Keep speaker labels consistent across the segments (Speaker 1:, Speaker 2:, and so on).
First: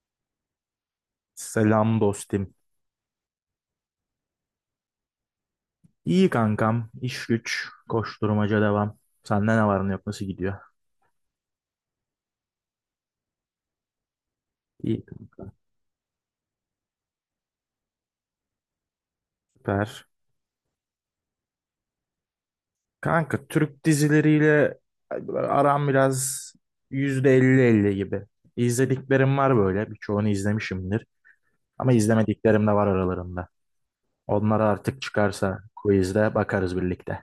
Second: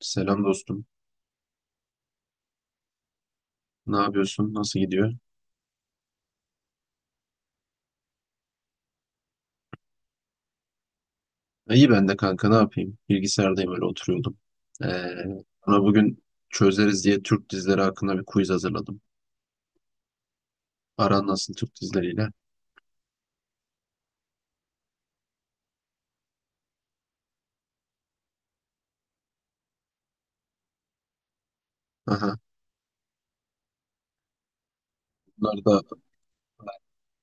Speaker 1: Selam dostum.
Speaker 2: Selam dostum.
Speaker 1: Ne yapıyorsun? Nasıl gidiyor?
Speaker 2: İyi kankam. İş güç. Koşturmaca devam. Sende ne var ne yok nasıl gidiyor?
Speaker 1: İyi, ben de kanka, ne yapayım? Bilgisayardayım, öyle oturuyordum.
Speaker 2: İyi
Speaker 1: Ee,
Speaker 2: kanka.
Speaker 1: Ona bugün çözeriz diye Türk dizileri hakkında bir quiz hazırladım.
Speaker 2: Süper.
Speaker 1: Aran nasıl Türk dizileriyle?
Speaker 2: Kanka Türk dizileriyle aram biraz %50 %50 gibi. İzlediklerim var böyle. Birçoğunu izlemişimdir. Ama
Speaker 1: Aha.
Speaker 2: izlemediklerim de var aralarında. Onlara artık çıkarsa
Speaker 1: Bunlar da
Speaker 2: quizde bakarız birlikte.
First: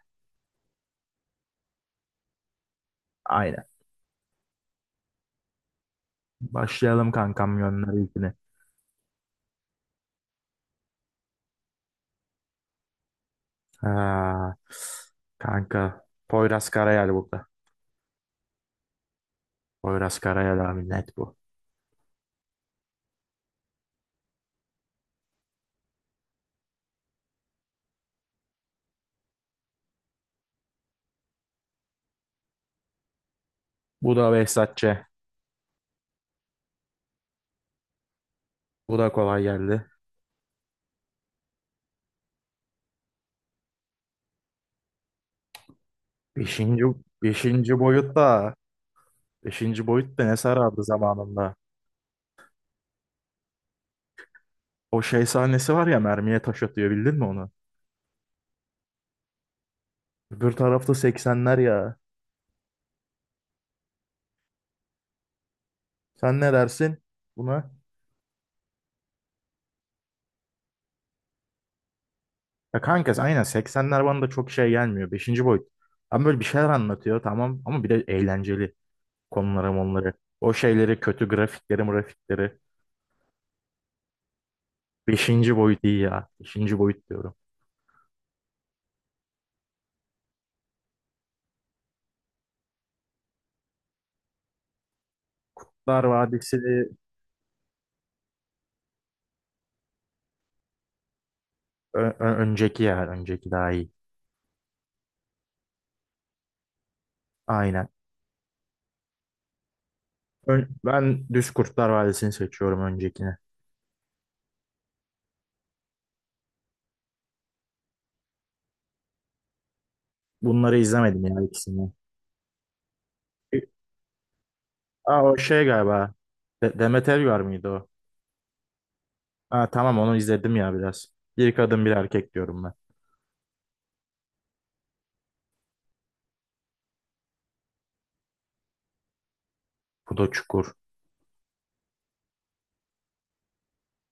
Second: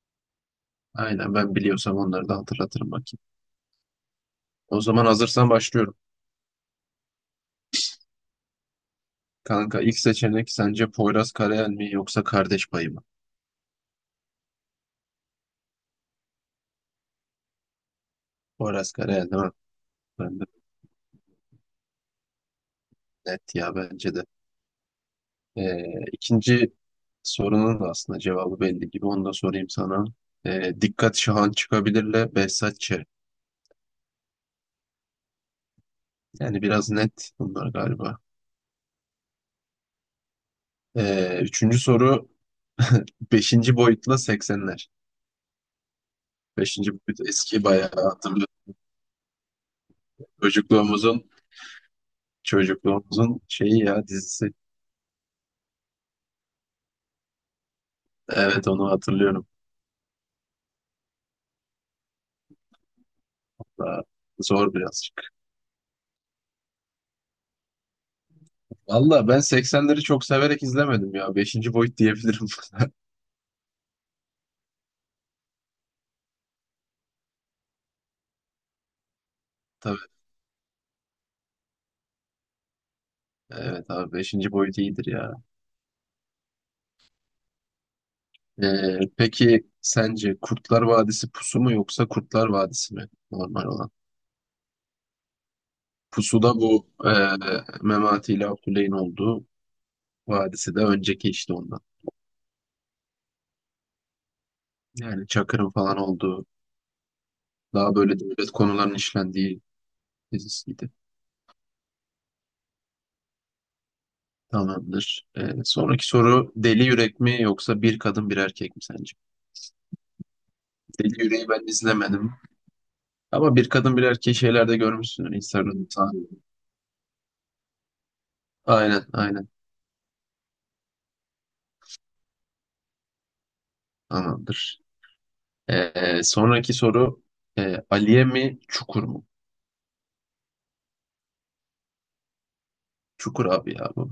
Speaker 1: aynen, ben biliyorsam onları da hatırlatırım bakayım.
Speaker 2: Aynen.
Speaker 1: O zaman hazırsan başlıyorum.
Speaker 2: Başlayalım kankam, gönder ilkini.
Speaker 1: Kanka, ilk seçenek sence Poyraz Karayel mi yoksa Kardeş Payı mı?
Speaker 2: Ha, kanka Poyraz Karayel burada.
Speaker 1: Poyraz Karayel değil mi?
Speaker 2: Poyraz
Speaker 1: Ben de
Speaker 2: Karayel abi, net bu.
Speaker 1: net ya, bence de. Ee, ikinci sorunun da aslında cevabı belli gibi. Onu da sorayım sana. Dikkat Şahan çıkabilirle Behzat Ç.
Speaker 2: Bu da Behzatçı.
Speaker 1: Yani biraz net bunlar galiba.
Speaker 2: Bu da kolay geldi.
Speaker 1: Üçüncü soru beşinci boyutla 80'ler.
Speaker 2: Beşinci,
Speaker 1: Beşinci boyut eski,
Speaker 2: beşinci
Speaker 1: bayağı
Speaker 2: boyut
Speaker 1: hatırlıyorum.
Speaker 2: da beşinci boyut da ne sarardı
Speaker 1: Çocukluğumuzun
Speaker 2: zamanında.
Speaker 1: çocukluğumuzun şeyi ya, dizisi.
Speaker 2: O şey sahnesi var ya, mermiye taş atıyor, bildin mi onu?
Speaker 1: Evet, onu hatırlıyorum.
Speaker 2: Öbür tarafta seksenler ya.
Speaker 1: Daha zor birazcık.
Speaker 2: Sen ne dersin buna?
Speaker 1: Valla ben 80'leri çok severek izlemedim ya. Beşinci boyut diyebilirim.
Speaker 2: Ya kanka aynen, seksenler bana da çok şey gelmiyor. Beşinci boyut. Ama böyle bir şeyler anlatıyor, tamam, ama bir de eğlenceli konulara
Speaker 1: Tabii.
Speaker 2: onları. O şeyleri, kötü grafikleri grafikleri.
Speaker 1: Evet abi, beşinci boyut iyidir ya.
Speaker 2: Beşinci boyut iyi ya. Beşinci boyut diyorum.
Speaker 1: Peki sence Kurtlar Vadisi Pusu mu yoksa Kurtlar Vadisi mi normal olan?
Speaker 2: Kurtlar
Speaker 1: Pusu da
Speaker 2: Vadisi
Speaker 1: bu Memati ile Abdüley'in olduğu, vadisi de önceki işte ondan.
Speaker 2: önceki ya. Önceki daha iyi.
Speaker 1: Yani Çakır'ın falan olduğu,
Speaker 2: Aynen.
Speaker 1: daha böyle devlet konularının işlendiği
Speaker 2: Ön-
Speaker 1: dizisiydi.
Speaker 2: ben Düz Kurtlar Vadisi'ni seçiyorum, öncekine.
Speaker 1: Tamamdır. Sonraki soru Deli Yürek mi yoksa Bir Kadın Bir Erkek mi sence?
Speaker 2: Bunları
Speaker 1: Deli
Speaker 2: izlemedim ya,
Speaker 1: Yüreği ben
Speaker 2: ikisini.
Speaker 1: izlemedim. Ama
Speaker 2: E,
Speaker 1: Bir Kadın Bir Erkeği şeylerde
Speaker 2: Aa,
Speaker 1: görmüşsün.
Speaker 2: o şey
Speaker 1: Instagram'da.
Speaker 2: galiba. Demet Evgar mıydı o?
Speaker 1: Aynen, aynen.
Speaker 2: Aa, tamam, onu izledim ya biraz. Bir kadın bir erkek diyorum ben.
Speaker 1: Tamamdır. Sonraki soru, Aliye mi Çukur mu?
Speaker 2: Bu da Çukur.
Speaker 1: Çukur abi ya bu.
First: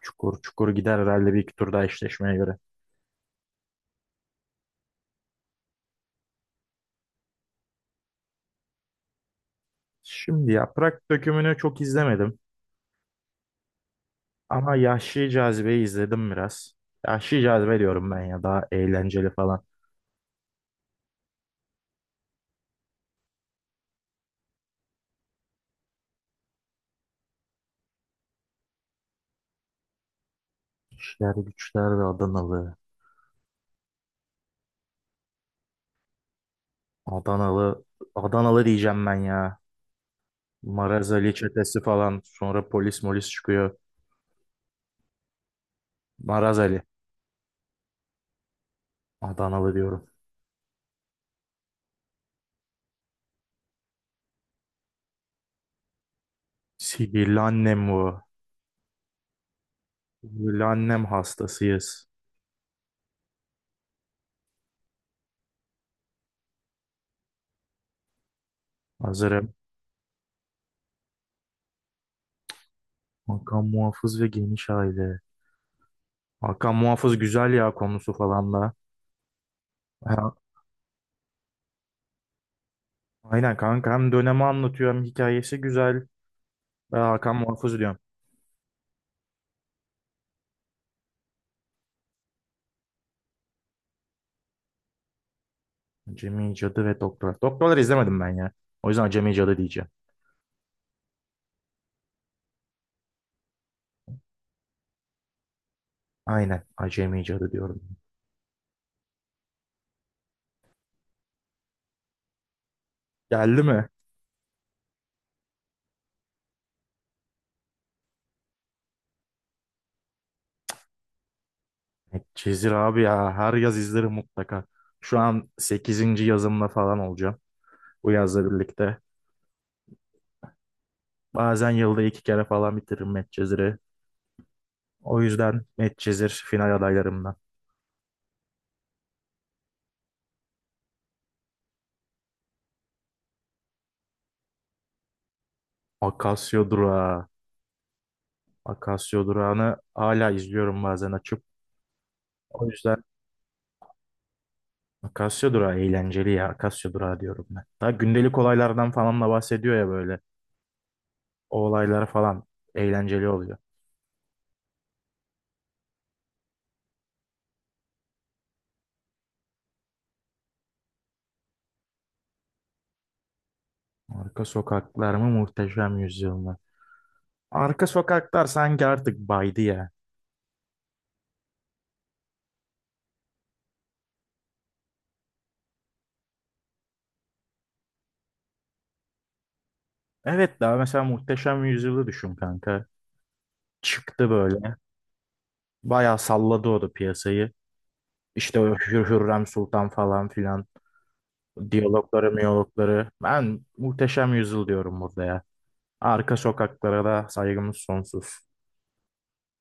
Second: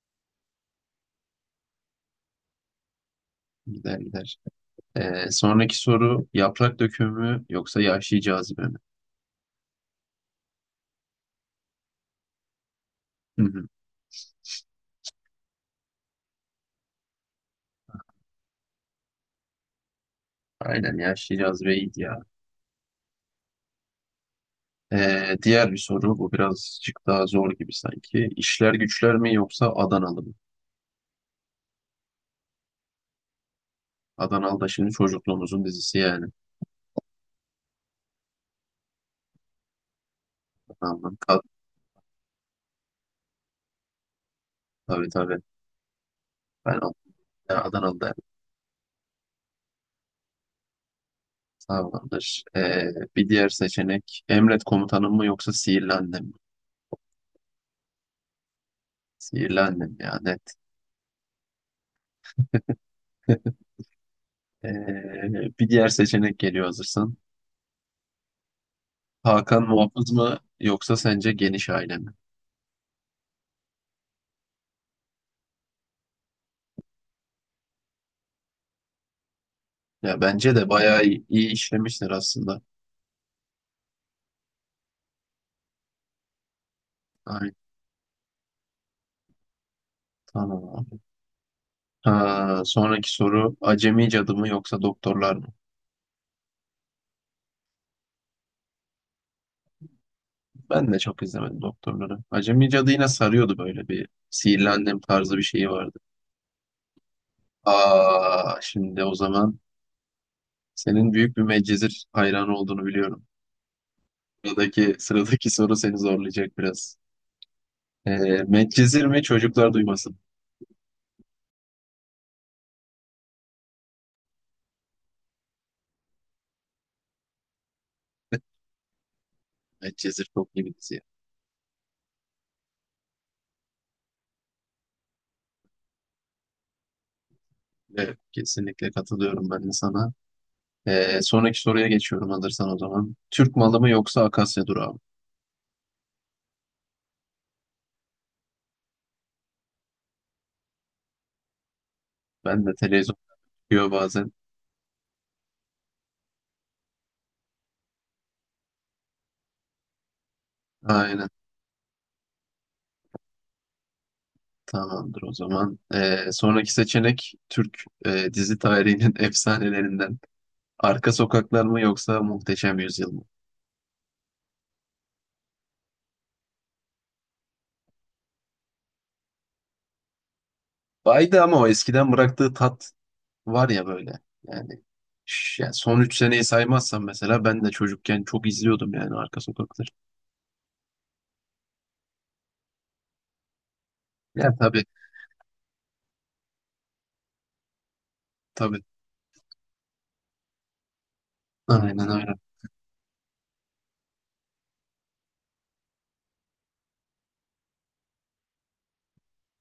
Speaker 2: Çukur Çukur gider herhalde, bir iki tur daha, eşleşmeye göre.
Speaker 1: Gider gider. Sonraki soru Yaprak Dökümü mü yoksa Yahşi Cazibe mi?
Speaker 2: Şimdi Yaprak Dökümü'nü çok izlemedim.
Speaker 1: Hı hı.
Speaker 2: Ama Yahşi Cazibe'yi izledim biraz. Yahşi Cazibe diyorum ben ya, daha eğlenceli falan.
Speaker 1: Aynen, Yahşi Cazibe iyiydi ya. Diğer bir soru, bu birazcık daha zor gibi sanki. İşler Güçler mi yoksa Adanalı mı?
Speaker 2: İşler Güçler ve Adanalı.
Speaker 1: Adanalı da şimdi çocukluğumuzun dizisi yani.
Speaker 2: Adanalı. Adanalı diyeceğim ben ya. Maraz
Speaker 1: Adanalı.
Speaker 2: Ali çetesi falan. Sonra polis molis çıkıyor.
Speaker 1: Tabii tabii.
Speaker 2: Maraz
Speaker 1: Ben
Speaker 2: Ali.
Speaker 1: Ad- Adanalı derdim.
Speaker 2: Adanalı diyorum.
Speaker 1: Tamamdır. Bir diğer seçenek Emret Komutanım mı yoksa Sihirli Annem mi?
Speaker 2: Sihirli annem bu.
Speaker 1: Sihirli Annem yani.
Speaker 2: Sihirli annem hastasıyız.
Speaker 1: Ee, Bir diğer seçenek geliyor, hazırsan.
Speaker 2: Hazırım.
Speaker 1: Hakan Muhafız mı yoksa sence Geniş Aile mi?
Speaker 2: Hakan Muhafız ve Geniş Aile. Hakan Muhafız güzel ya, konusu falan da.
Speaker 1: Ya
Speaker 2: Ha,
Speaker 1: bence de bayağı iyi, iyi işlemişler aslında.
Speaker 2: aynen kanka, hem dönemi anlatıyor hem hikayesi güzel. Ben Hakan
Speaker 1: Ay,
Speaker 2: Muhafız diyorum.
Speaker 1: tamam abi. Ha, sonraki soru Acemi Cadı mı yoksa Doktorlar mı?
Speaker 2: Acemi Cadı ve Doktor. Doktorları izlemedim ben ya. O yüzden Acemi Cadı diyeceğim.
Speaker 1: Ben de çok izlemedim Doktorları. Acemi Cadı yine sarıyordu, böyle bir Sihirli Annem tarzı bir şeyi vardı.
Speaker 2: Aynen, Acemi Cadı diyorum.
Speaker 1: Aa, şimdi o zaman senin büyük bir Medcezir hayranı olduğunu biliyorum.
Speaker 2: Geldi mi?
Speaker 1: Sıradaki soru seni zorlayacak biraz. Ee, Medcezir mi Çocuklar Duymasın?
Speaker 2: Çizir abi ya, her yaz izlerim mutlaka. Şu an sekizinci yazımla falan olacağım bu yazla birlikte.
Speaker 1: Medcezir çok iyi bir dizi.
Speaker 2: Bazen yılda iki kere falan bitiririm Medcezir'i. O yüzden Medcezir final adaylarımdan.
Speaker 1: Evet, kesinlikle katılıyorum ben de sana. Sonraki soruya geçiyorum, alırsan o zaman. Türk Malı mı yoksa Akasya Durağı mı?
Speaker 2: Akasya Durağı. Akasya Durağı'nı hala izliyorum bazen açıp. O
Speaker 1: Ben de
Speaker 2: yüzden
Speaker 1: televizyon çıkıyor bazen.
Speaker 2: Akasya Durağı eğlenceli ya. Akasya Durağı diyorum ben. Daha gündelik olaylardan falan da bahsediyor ya böyle.
Speaker 1: Aynen,
Speaker 2: O olaylar falan eğlenceli oluyor.
Speaker 1: tamamdır o zaman. Sonraki seçenek Türk dizi tarihinin efsanelerinden. Arka Sokaklar mı yoksa Muhteşem Yüzyıl mı?
Speaker 2: Arka sokaklar mı, Muhteşem Yüzyıl. Arka sokaklar sanki artık baydı ya.
Speaker 1: Baydı ama o eskiden bıraktığı tat var ya böyle, yani yani son 3 seneyi saymazsam, mesela ben de çocukken çok izliyordum yani Arka Sokakları.
Speaker 2: Evet, daha mesela Muhteşem Yüzyıl'ı düşün kanka. Çıktı
Speaker 1: Ya
Speaker 2: böyle.
Speaker 1: tabii,
Speaker 2: Bayağı salladı o da piyasayı. İşte o
Speaker 1: tabii,
Speaker 2: Hürrem Sultan falan filan.
Speaker 1: aynen
Speaker 2: Diyalogları,
Speaker 1: öyle,
Speaker 2: miyologları. Ben Muhteşem Yüzyıl diyorum burada ya. Arka sokaklara da saygımız sonsuz.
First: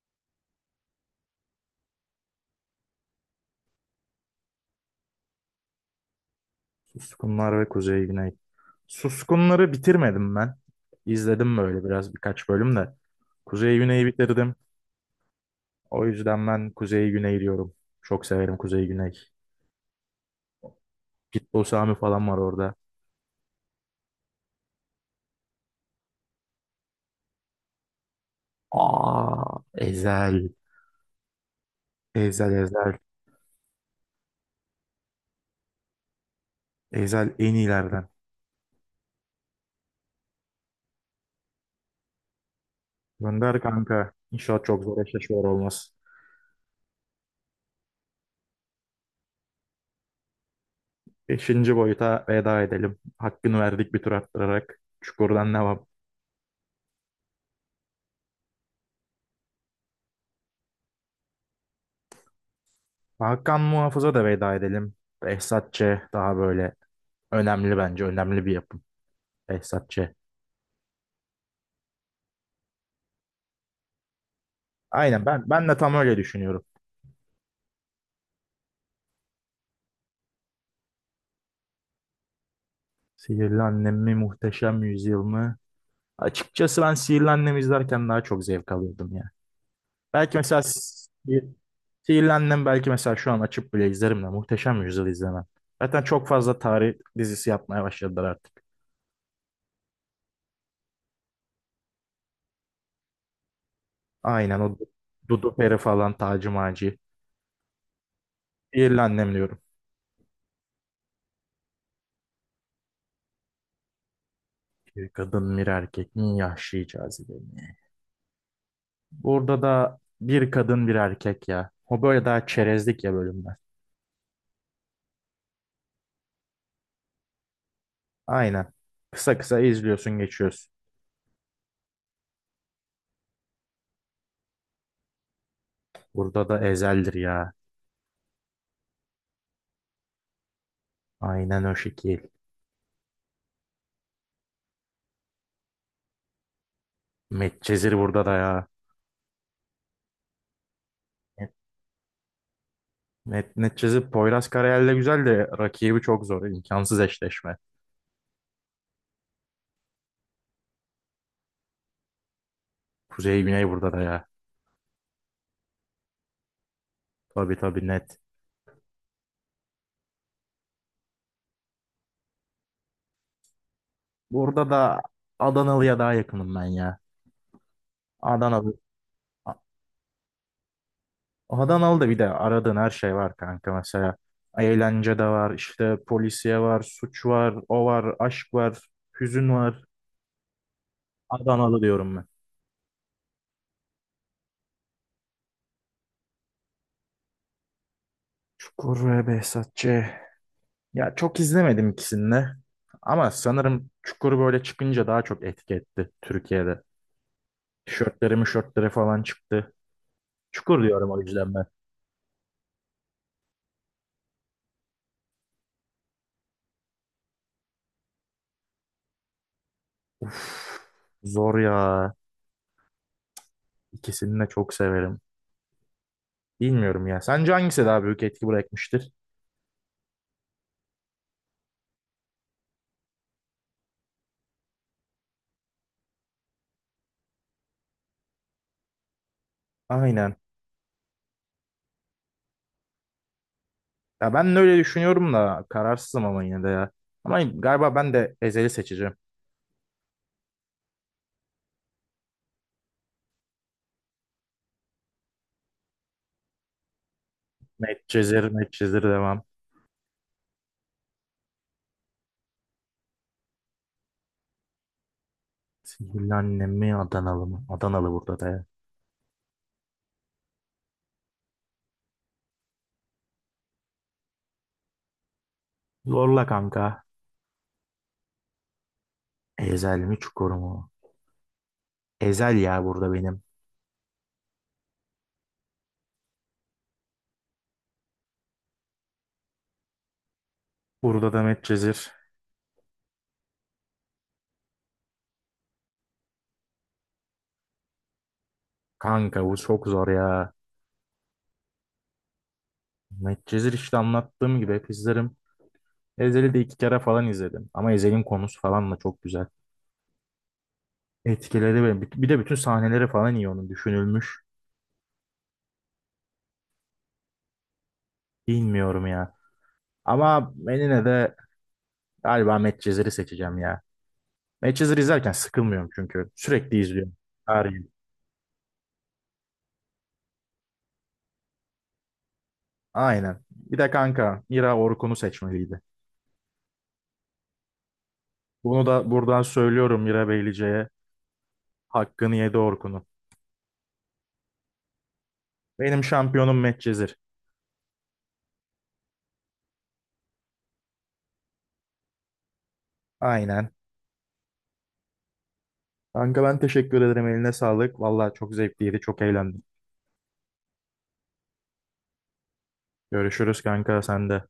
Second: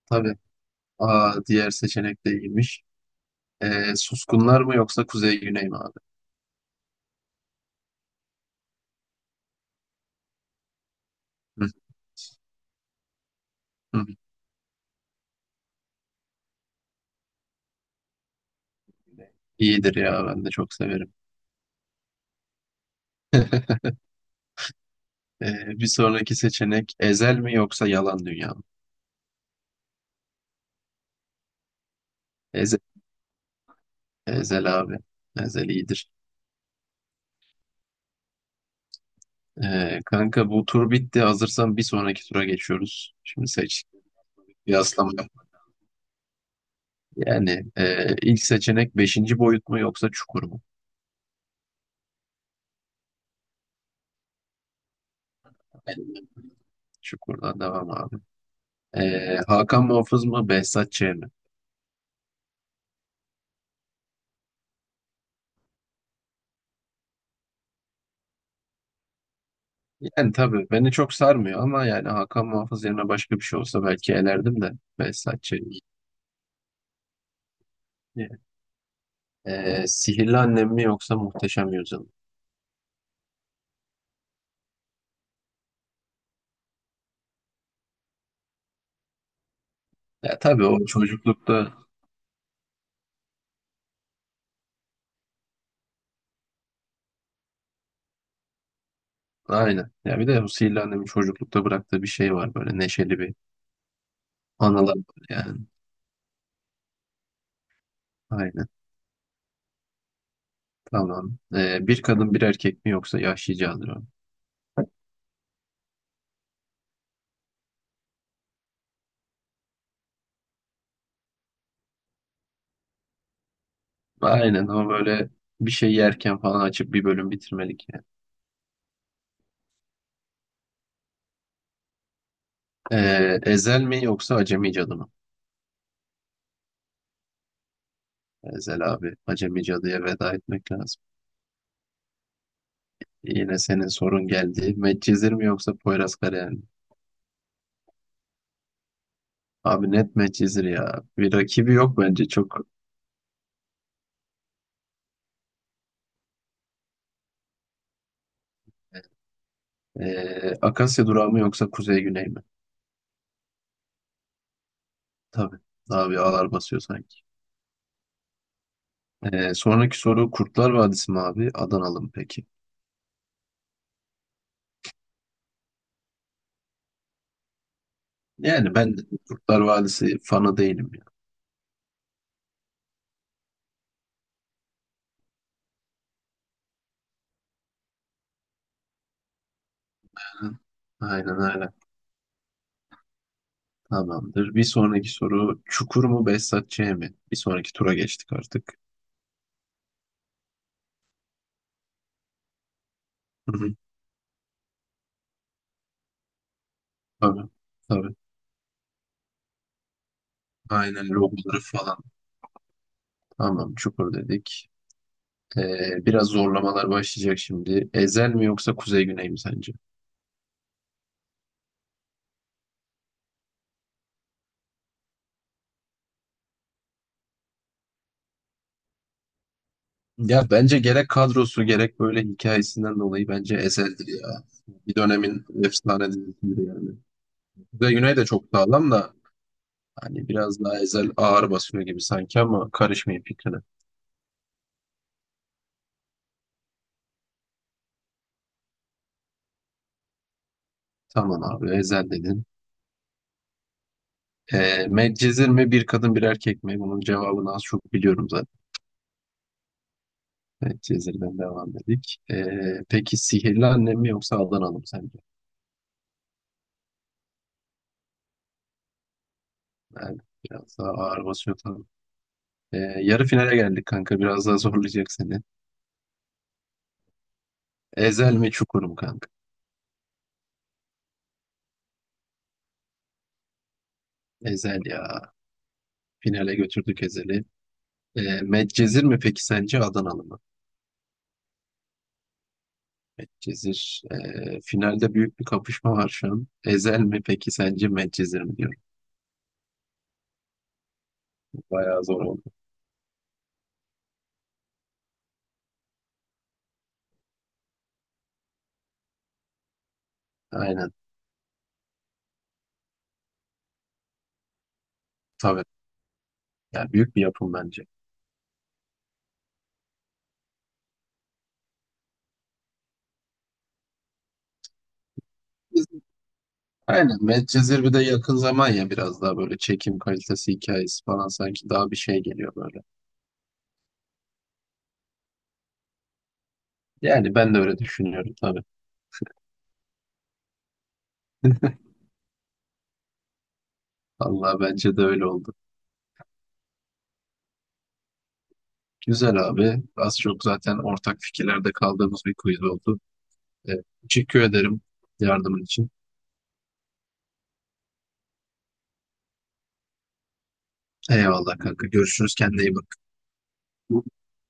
Speaker 1: tabii. Aa, diğer seçenek de iyiymiş. Suskunlar mı yoksa Kuzey Güney mi abi?
Speaker 2: Suskunlar ve Kuzey Güney. Suskunları bitirmedim ben. İzledim
Speaker 1: Hı,
Speaker 2: böyle biraz, birkaç bölüm de. Kuzey
Speaker 1: hı.
Speaker 2: Güney'i
Speaker 1: hı.
Speaker 2: bitirdim. O yüzden ben Kuzey Güney diyorum. Çok severim Kuzey Güney.
Speaker 1: İyidir ya, ben de çok severim.
Speaker 2: Pitbull Sami falan var orada.
Speaker 1: Bir sonraki seçenek Ezel mi yoksa Yalan Dünya mı?
Speaker 2: Aa, Ezel. Ezel
Speaker 1: Eze-
Speaker 2: Ezel.
Speaker 1: Ezel abi. Ezel iyidir.
Speaker 2: Ezel en iyilerden.
Speaker 1: Kanka, bu tur bitti. Hazırsan bir sonraki tura geçiyoruz. Şimdi
Speaker 2: Gönder
Speaker 1: seç.
Speaker 2: kanka. İnşallah çok zor
Speaker 1: Kıyaslama.
Speaker 2: eşleşmeler olmaz.
Speaker 1: Yani ilk seçenek Beşinci Boyut mu yoksa Çukur mu?
Speaker 2: Beşinci boyuta veda edelim. Hakkını verdik, bir tur attırarak. Çukurdan devam.
Speaker 1: Çukurdan devam abi. E, Hakan Muhafız mı Behzat Ç. mi?
Speaker 2: Hakan Muhafız'a da veda edelim. Behzat Ç. daha böyle önemli bence. Önemli bir yapım. Behzat Ç.
Speaker 1: Yani tabii beni çok sarmıyor, ama yani Hakan Muhafız yerine başka bir şey olsa belki elerdim de
Speaker 2: Aynen,
Speaker 1: Behzat
Speaker 2: ben,
Speaker 1: Ç.
Speaker 2: ben de tam öyle düşünüyorum.
Speaker 1: yani. E, Sihirli Annem mi yoksa Muhteşem Yüzyıl mı?
Speaker 2: Sihirli Annem mi, Muhteşem Yüzyıl mı? Açıkçası ben Sihirli Annem izlerken daha çok zevk alıyordum. Belki
Speaker 1: Ya
Speaker 2: mesela
Speaker 1: tabii, o çocuklukta,
Speaker 2: sihirlendim, belki mesela şu an açıp bile izlerim de Muhteşem Yüzyıl izlemem. Zaten çok fazla tarih dizisi yapmaya başladılar artık.
Speaker 1: aynen. Ya bir de o Sihirli Annem'in çocuklukta bıraktığı bir şey var, böyle neşeli bir
Speaker 2: Aynen o
Speaker 1: anılar var
Speaker 2: Dudu
Speaker 1: yani.
Speaker 2: Peri falan, Taci Maci.
Speaker 1: Aynen.
Speaker 2: Sihirlendim diyorum.
Speaker 1: Tamam. E, Bir Kadın Bir Erkek mi yoksa Yahşi Candır.
Speaker 2: Bir kadın bir erkek mi, yaşlı cazibemi. Burada da bir kadın bir erkek ya. O böyle daha çerezlik ya bölümler.
Speaker 1: Aynen, ama böyle bir şey yerken falan açıp bir bölüm bitirmelik yani.
Speaker 2: Aynen. Kısa kısa izliyorsun, geçiyorsun.
Speaker 1: Ezel mi yoksa Acemi Cadı mı?
Speaker 2: Burada da Ezel'dir ya.
Speaker 1: Ezel abi. Acemi Cadı'ya veda etmek lazım.
Speaker 2: Aynen o şekil.
Speaker 1: Yine senin sorun geldi. Medcezir mi yoksa Poyraz Karayel mi?
Speaker 2: Medcezir burada da ya.
Speaker 1: Abi net Medcezir ya. Bir rakibi yok bence çok.
Speaker 2: Net, neticesi Poyraz Karayel güzel de rakibi çok zor. İmkansız eşleşme.
Speaker 1: Akasya Durağı mı yoksa Kuzey Güney mi?
Speaker 2: Kuzey Güney burada da ya.
Speaker 1: Tabii. Abi ağlar basıyor sanki.
Speaker 2: Tabii tabii, net.
Speaker 1: Sonraki soru Kurtlar Vadisi mi abi? Adanalı mı peki?
Speaker 2: Burada da Adanalı'ya daha yakınım ben ya. Adanalı.
Speaker 1: Yani ben
Speaker 2: A-
Speaker 1: Kurtlar Vadisi fanı değilim ya.
Speaker 2: Adanalı'da bir de aradığın her şey var kanka mesela. Eğlence de var, işte polisiye var, suç var, o var, aşk var, hüzün var.
Speaker 1: Aynen öyle.
Speaker 2: Adanalı diyorum ben.
Speaker 1: Tamamdır. Bir sonraki soru Çukur mu Behzat Ç. mi? Bir sonraki tura geçtik artık.
Speaker 2: Çukur ve Behzatçı. Ya, çok izlemedim ikisini de. Ama
Speaker 1: Hı hı.
Speaker 2: sanırım Çukur böyle çıkınca daha çok etki etti Türkiye'de.
Speaker 1: Tabii. Tabii.
Speaker 2: Tişörtleri mişörtleri falan çıktı. Çukur
Speaker 1: Aynen,
Speaker 2: diyorum o yüzden
Speaker 1: logoları
Speaker 2: ben.
Speaker 1: falan. Tamam, Çukur dedik. Biraz zorlamalar başlayacak şimdi. Ezel mi yoksa Kuzey Güney mi sence?
Speaker 2: Uf, zor ya. İkisini de çok severim. Bilmiyorum ya. Sence hangisi daha büyük etki bırakmıştır?
Speaker 1: Ya bence gerek kadrosu gerek böyle hikayesinden dolayı bence Ezel'dir ya. Bir dönemin efsane dizisidir yani. Kuzey Güney de çok sağlam da, hani
Speaker 2: Aynen.
Speaker 1: biraz daha Ezel ağır basıyor gibi sanki, ama karışmayın fikrine.
Speaker 2: Ya ben de öyle düşünüyorum da kararsızım, ama yine de ya. Ama galiba ben de Ezel'i seçeceğim.
Speaker 1: Tamam abi, Ezel dedin. Medcezir mi Bir Kadın Bir Erkek mi? Bunun cevabını az çok biliyorum
Speaker 2: Medcezir,
Speaker 1: zaten.
Speaker 2: Medcezir devam.
Speaker 1: Medcezir'den devam dedik. Peki Sihirli Annem mi yoksa Adanalı mı sence?
Speaker 2: Sihirli annem mi, Adanalı mı? Adanalı burada da ya.
Speaker 1: Yani biraz daha ağır basıyor tabii. Ee, Yarı finale geldik kanka. Biraz daha zorlayacak seni.
Speaker 2: Zorla kanka.
Speaker 1: Ezel mi Çukur mu kanka?
Speaker 2: Ezel mi, Çukur mu? Ezel ya burada benim.
Speaker 1: Ezel ya. Finale götürdük Ezel'i. Medcezir mi peki sence Adanalı mı?
Speaker 2: Burada da Medcezir.
Speaker 1: Medcezir. Finalde büyük bir kapışma var şu an. Ezel mi peki sence Medcezir mi diyorum.
Speaker 2: Kanka bu çok zor ya.
Speaker 1: Bayağı zor oldu.
Speaker 2: Medcezir işte anlattığım gibi hep izlerim. Ezel'i de iki kere falan izledim. Ama Ezel'in konusu falan da çok güzel.
Speaker 1: Aynen.
Speaker 2: Etkiledi beni. Bir de bütün sahneleri falan iyi onun düşünülmüş.
Speaker 1: Tabii. Yani büyük bir yapım bence.
Speaker 2: Bilmiyorum ya. Ama ben yine de galiba Medcezir'i seçeceğim ya. Medcezir izlerken sıkılmıyorum çünkü. Sürekli izliyorum.
Speaker 1: Aynen,
Speaker 2: Her
Speaker 1: Medcezir
Speaker 2: gün.
Speaker 1: bir de yakın zaman ya, biraz daha böyle çekim kalitesi hikayesi falan sanki daha bir şey geliyor böyle.
Speaker 2: Aynen. Bir de kanka Mira, Orkun'u seçmeliydi.
Speaker 1: Yani ben de öyle düşünüyorum tabii.
Speaker 2: Bunu da buradan söylüyorum Mira Beylice'ye. Hakkını yedi Orkun'un.
Speaker 1: Allah, bence de öyle oldu.
Speaker 2: Benim şampiyonum Medcezir.
Speaker 1: Güzel abi. Az çok zaten ortak fikirlerde kaldığımız bir quiz oldu.
Speaker 2: Aynen.
Speaker 1: Evet, teşekkür ederim yardımın için.
Speaker 2: Kanka ben teşekkür ederim. Eline sağlık. Vallahi çok zevkliydi. Çok eğlendim.
Speaker 1: Eyvallah kanka. Görüşürüz. Kendine iyi bak.
Speaker 2: Görüşürüz kanka, sen de.